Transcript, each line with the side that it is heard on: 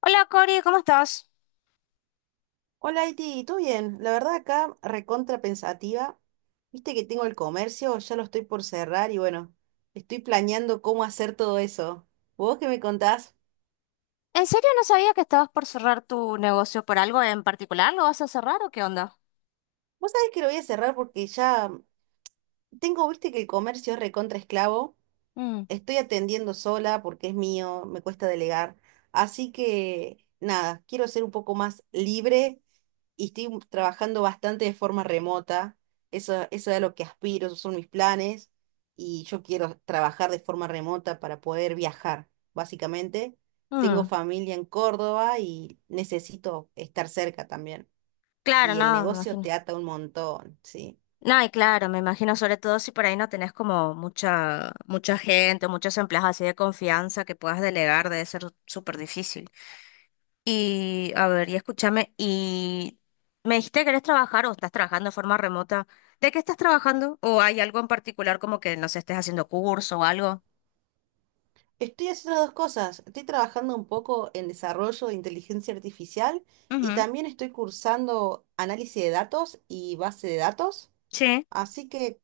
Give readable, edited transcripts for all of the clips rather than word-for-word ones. left: Hola Cori, ¿cómo estás?
right: Hola, Iti, ¿todo bien? La verdad acá recontra pensativa. Viste que tengo el comercio, ya lo estoy por cerrar y bueno, estoy planeando cómo hacer todo eso. ¿Vos qué me contás?
left: ¿En serio no sabía que estabas por cerrar tu negocio por algo en particular? ¿Lo vas a cerrar o qué onda?
right: Vos sabés que lo voy a cerrar porque ya tengo, viste que el comercio es recontra esclavo.
left: Mm,
right: Estoy atendiendo sola porque es mío, me cuesta delegar. Así que nada, quiero ser un poco más libre y estoy trabajando bastante de forma remota. Eso es a lo que aspiro, esos son mis planes. Y yo quiero trabajar de forma remota para poder viajar, básicamente. Tengo
left: mm.
right: familia en Córdoba y necesito estar cerca también.
left: Claro,
right: Y el
left: no, me
right: negocio te
left: imagino.
right: ata un montón, sí.
left: No, y claro, me imagino sobre todo si por ahí no tenés como mucha, mucha gente, muchos empleados así de confianza que puedas delegar, debe ser súper difícil. Y a ver, y escúchame, y me dijiste que querés trabajar o estás trabajando de forma remota. ¿De qué estás trabajando? ¿O hay algo en particular como que no sé, estés haciendo curso o algo?
right: Estoy haciendo dos cosas. Estoy trabajando un poco en desarrollo de inteligencia artificial y
left: Ujú.
right: también estoy cursando análisis de datos y base de datos.
left: Sí.
right: Así que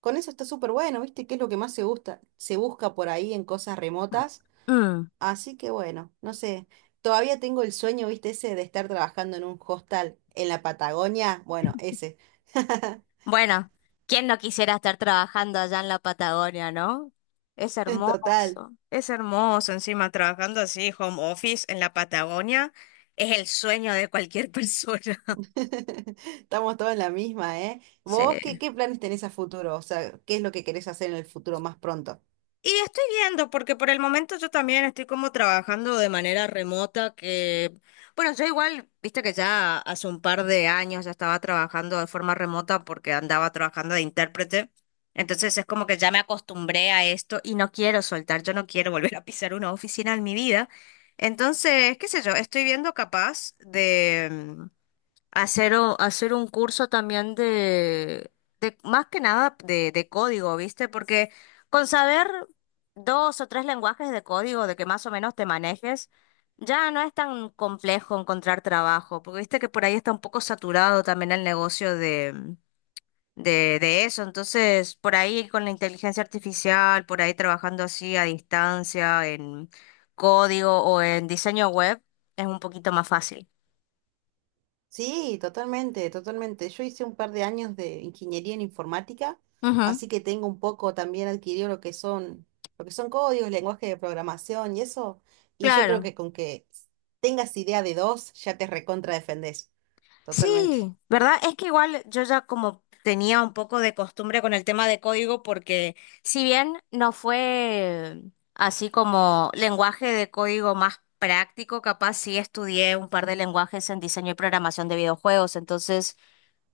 right: con eso está súper bueno, ¿viste? ¿Qué es lo que más se gusta? Se busca por ahí en cosas remotas.
left: Mm.
right: Así que bueno, no sé. Todavía tengo el sueño, ¿viste? Ese de estar trabajando en un hostel en la Patagonia. Bueno, ese.
left: Bueno, ¿quién no quisiera estar trabajando allá en la Patagonia, no? Es
right: Total.
left: hermoso, es hermoso. Encima, trabajando así, home office en la Patagonia, es el sueño de cualquier persona.
right: Estamos todos en la misma, ¿eh? ¿Vos qué,
left: Sí.
right: qué planes tenés a futuro? O sea, ¿qué es lo que querés hacer en el futuro más pronto?
left: Y estoy viendo, porque por el momento yo también estoy como trabajando de manera remota, que, bueno, yo igual, viste que ya hace un par de años ya estaba trabajando de forma remota porque andaba trabajando de intérprete. Entonces es como que ya me acostumbré a esto y no quiero soltar, yo no quiero volver a pisar una oficina en mi vida. Entonces, qué sé yo, estoy viendo capaz de hacer, hacer un curso también de más que nada de código, ¿viste? Porque con saber dos o tres lenguajes de código, de que más o menos te manejes, ya no es tan complejo encontrar trabajo, porque viste que por ahí está un poco saturado también el negocio de eso. Entonces, por ahí con la inteligencia artificial, por ahí trabajando así a distancia en código o en diseño web, es un poquito más fácil.
right: Sí, totalmente, totalmente. Yo hice un par de años de ingeniería en informática,
left: Ujú,
right: así que tengo un poco también adquirido lo que son códigos, lenguaje de programación y eso. Y yo creo
left: claro.
right: que con que tengas idea de dos, ya te recontra defendés. Totalmente.
left: Sí, ¿verdad? Es que igual yo ya como tenía un poco de costumbre con el tema de código porque si bien no fue así como lenguaje de código más práctico, capaz sí estudié un par de lenguajes en diseño y programación de videojuegos, entonces,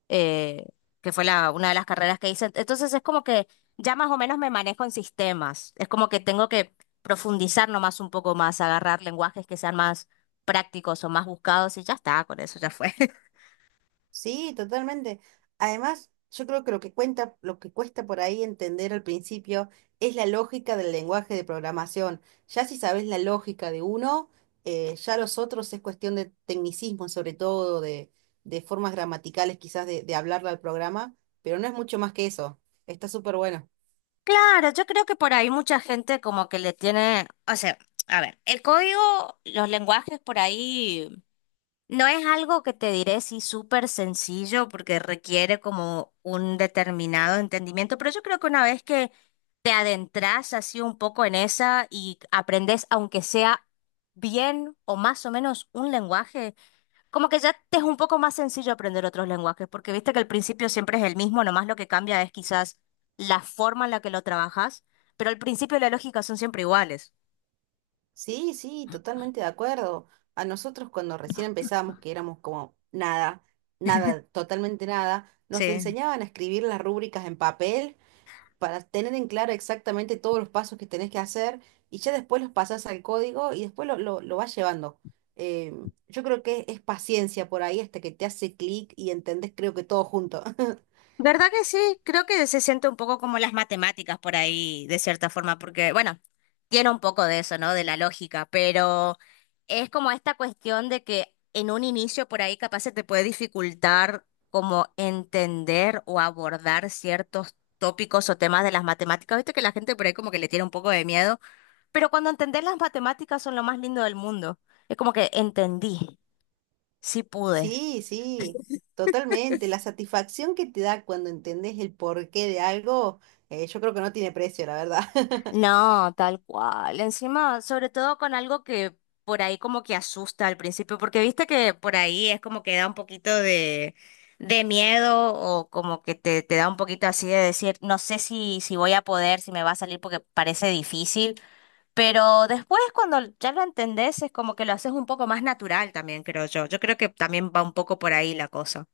left: eh, que fue una de las carreras que hice. Entonces es como que ya más o menos me manejo en sistemas, es como que tengo que profundizar nomás un poco más, agarrar lenguajes que sean más prácticos o más buscados y ya está, con eso ya fue.
right: Sí, totalmente. Además, yo creo que lo que cuenta, lo que cuesta por ahí entender al principio es la lógica del lenguaje de programación. Ya si sabes la lógica de uno, ya los otros es cuestión de tecnicismo, sobre todo, de formas gramaticales quizás de hablarle al programa, pero no es mucho más que eso. Está súper bueno.
left: Claro, yo creo que por ahí mucha gente como que le tiene, o sea, a ver, el código, los lenguajes por ahí no es algo que te diré sí súper sencillo porque requiere como un determinado entendimiento, pero yo creo que una vez que te adentras así un poco en esa y aprendes aunque sea bien o más o menos un lenguaje, como que ya te es un poco más sencillo aprender otros lenguajes, porque viste que el principio siempre es el mismo, nomás lo que cambia es quizás la forma en la que lo trabajas, pero al principio la lógica son siempre iguales.
right: Sí, sí, totalmente de acuerdo. A nosotros cuando recién empezamos, que éramos como nada, nada, totalmente nada, nos
left: Sí.
right: enseñaban a escribir las rúbricas en papel para tener en claro exactamente todos los pasos que tenés que hacer y ya después los pasás al código y después lo vas llevando. Eh, yo creo que es paciencia por ahí hasta que te hace clic y entendés creo que todo junto.
left: ¿Verdad que sí? Creo que se siente un poco como las matemáticas por ahí, de cierta forma, porque, bueno, tiene un poco de eso, ¿no? De la lógica, pero es como esta cuestión de que en un inicio por ahí capaz se te puede dificultar como entender o abordar ciertos tópicos o temas de las matemáticas. Viste que la gente por ahí como que le tiene un poco de miedo, pero cuando entendés las matemáticas son lo más lindo del mundo. Es como que entendí, sí pude.
right: Sí, sí, totalmente. La satisfacción que te da cuando entendés el porqué de algo, yo creo que no tiene precio, la verdad.
left: No, tal cual. Encima, sobre todo con algo que por ahí como que asusta al principio, porque viste que por ahí es como que da un poquito de miedo o como que te da un poquito así de decir, no sé si, si voy a poder, si me va a salir porque parece difícil, pero después cuando ya lo entendés es como que lo haces un poco más natural también, creo yo. Yo creo que también va un poco por ahí la cosa.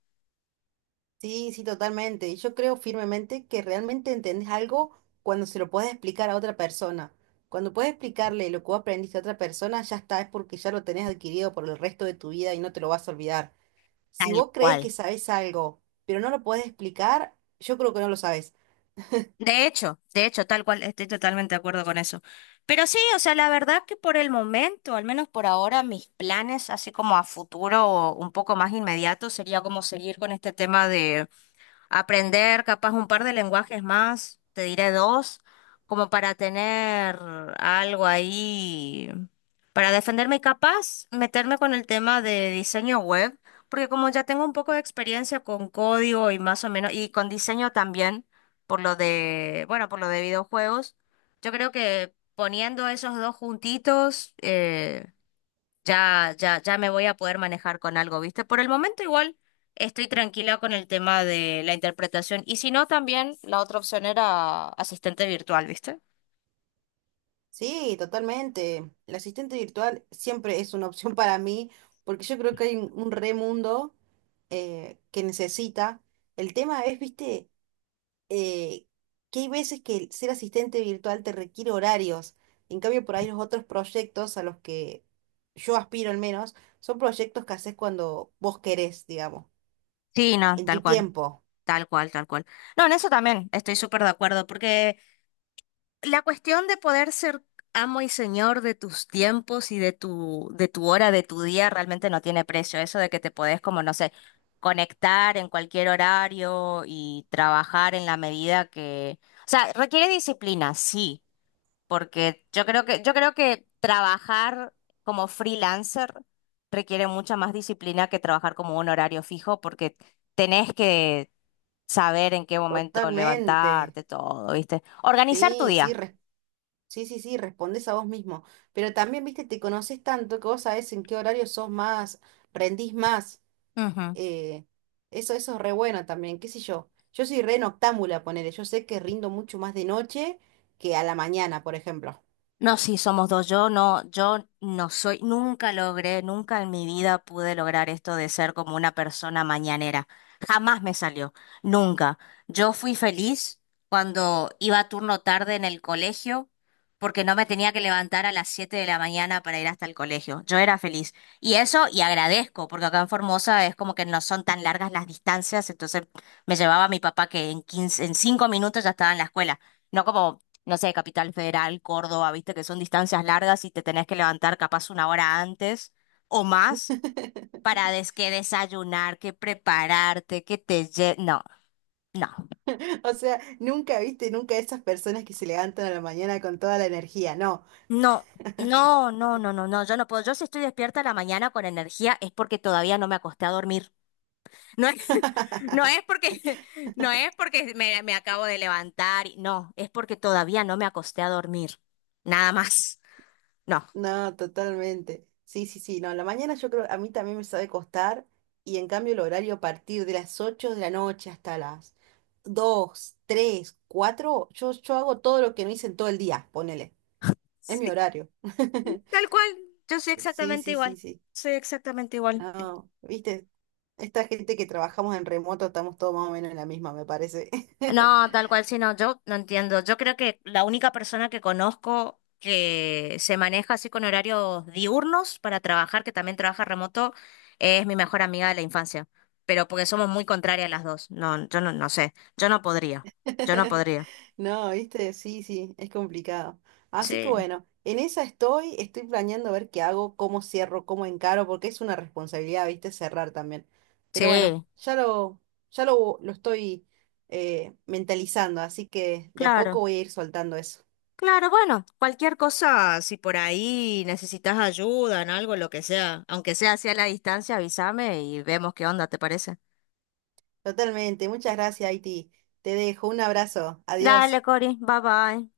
right: Sí, sí, totalmente. Yo creo firmemente que realmente entendés algo cuando se lo puedes explicar a otra persona. Cuando puedes explicarle lo que vos aprendiste a otra persona, ya está, es porque ya lo tenés adquirido por el resto de tu vida y no te lo vas a olvidar. Si
left: Tal
right: vos crees
left: cual.
right: que sabés algo, pero no lo podés explicar, yo creo que no lo sabés.
left: De hecho, tal cual, estoy totalmente de acuerdo con eso. Pero sí, o sea, la verdad que por el momento, al menos por ahora, mis planes, así como a futuro o un poco más inmediato, sería como seguir con este tema aprender capaz un par de lenguajes más, te diré dos, como para tener algo ahí, para defenderme y capaz meterme con el tema de diseño web, porque como ya tengo un poco de experiencia con código y más o menos, y con diseño también, por lo de, bueno, por lo de videojuegos, yo creo que poniendo esos dos juntitos, ya, ya, ya me voy a poder manejar con algo, ¿viste? Por el momento igual estoy tranquila con el tema de la interpretación y si no, también la otra opción era asistente virtual, ¿viste?
right: Sí, totalmente. El asistente virtual siempre es una opción para mí, porque yo creo que hay un re mundo que necesita. El tema es, viste eh, que hay veces que el ser asistente virtual te requiere horarios. En cambio, por ahí los otros proyectos a los que yo aspiro al menos, son proyectos que haces cuando vos querés, digamos,
left: Sí, no,
right: en
left: tal
right: tu
left: cual,
right: tiempo.
left: tal cual, tal cual. No, en eso también estoy súper de acuerdo, porque la cuestión de poder ser amo y señor de tus tiempos y de tu hora, de tu día, realmente no tiene precio. Eso de que te podés, como no sé, conectar en cualquier horario y trabajar en la medida que. O sea, requiere disciplina, sí, porque yo creo que trabajar como freelancer requiere mucha más disciplina que trabajar como un horario fijo, porque tenés que saber en qué momento
right: Totalmente.
left: levantarte, todo, ¿viste? Organizar tu
right: Sí, sí,
left: día.
right: res- sí, sí, sí, respondes a vos mismo. Pero también, viste, te conoces tanto que vos sabés en qué horario sos más, rendís más.
left: Ajá.
right: eh, eso, eso es re bueno también, qué sé yo. Yo soy re noctámbula, ponele. Yo sé que rindo mucho más de noche que a la mañana, por ejemplo.
left: No, sí, somos dos. Yo no soy, nunca logré, nunca en mi vida pude lograr esto de ser como una persona mañanera. Jamás me salió, nunca. Yo fui feliz cuando iba a turno tarde en el colegio porque no me tenía que levantar a las 7 de la mañana para ir hasta el colegio. Yo era feliz. Y eso, y agradezco, porque acá en Formosa es como que no son tan largas las distancias, entonces me llevaba a mi papá que en 5 minutos ya estaba en la escuela. No como no sé, Capital Federal, Córdoba, viste que son distancias largas y te tenés que levantar capaz 1 hora antes o más para des que desayunar, que prepararte, No, no,
right: O sea, nunca viste, nunca esas personas que se levantan a la mañana con toda la energía. No,
left: no. No, no, no, no, no, yo no puedo. Yo si estoy despierta a la mañana con energía es porque todavía no me acosté a dormir. No es, no es porque, no es porque me acabo de levantar, no, es porque todavía no me acosté a dormir. Nada más. No.
right: no, totalmente. Sí, sí, sí. No, la mañana yo creo, a mí también me sabe costar. Y en cambio el horario a partir de las 8 de la noche hasta las 2, 3, 4 yo, yo hago todo lo que no hice en todo el día, ponele. Es mi horario.
left: Tal cual, yo soy
right: Sí,
left: exactamente
right: sí, sí,
left: igual,
right: sí.
left: soy exactamente igual.
right: No, viste, esta gente que trabajamos en remoto estamos todos más o menos en la misma, me parece.
left: No, tal cual, sí, no, yo no entiendo. Yo creo que la única persona que conozco que se maneja así con horarios diurnos para trabajar, que también trabaja remoto, es mi mejor amiga de la infancia. Pero porque somos muy contrarias las dos. No, yo no, no sé, yo no podría, yo no podría.
right: No, viste, sí, sí, es complicado. Así que
left: Sí.
right: bueno, en esa estoy, estoy planeando ver qué hago, cómo cierro, cómo encaro, porque es una responsabilidad, viste, cerrar también. Pero bueno,
left: Sí,
right: ya lo estoy mentalizando, así que de a poco
left: claro.
right: voy a ir soltando eso.
left: Claro, bueno, cualquier cosa, si por ahí necesitas ayuda en algo, lo que sea, aunque sea hacia la distancia, avísame y vemos qué onda, ¿te parece?
right: Totalmente, muchas gracias, Haití. Te dejo un abrazo,
left: Dale,
right: adiós.
left: Cori, bye bye.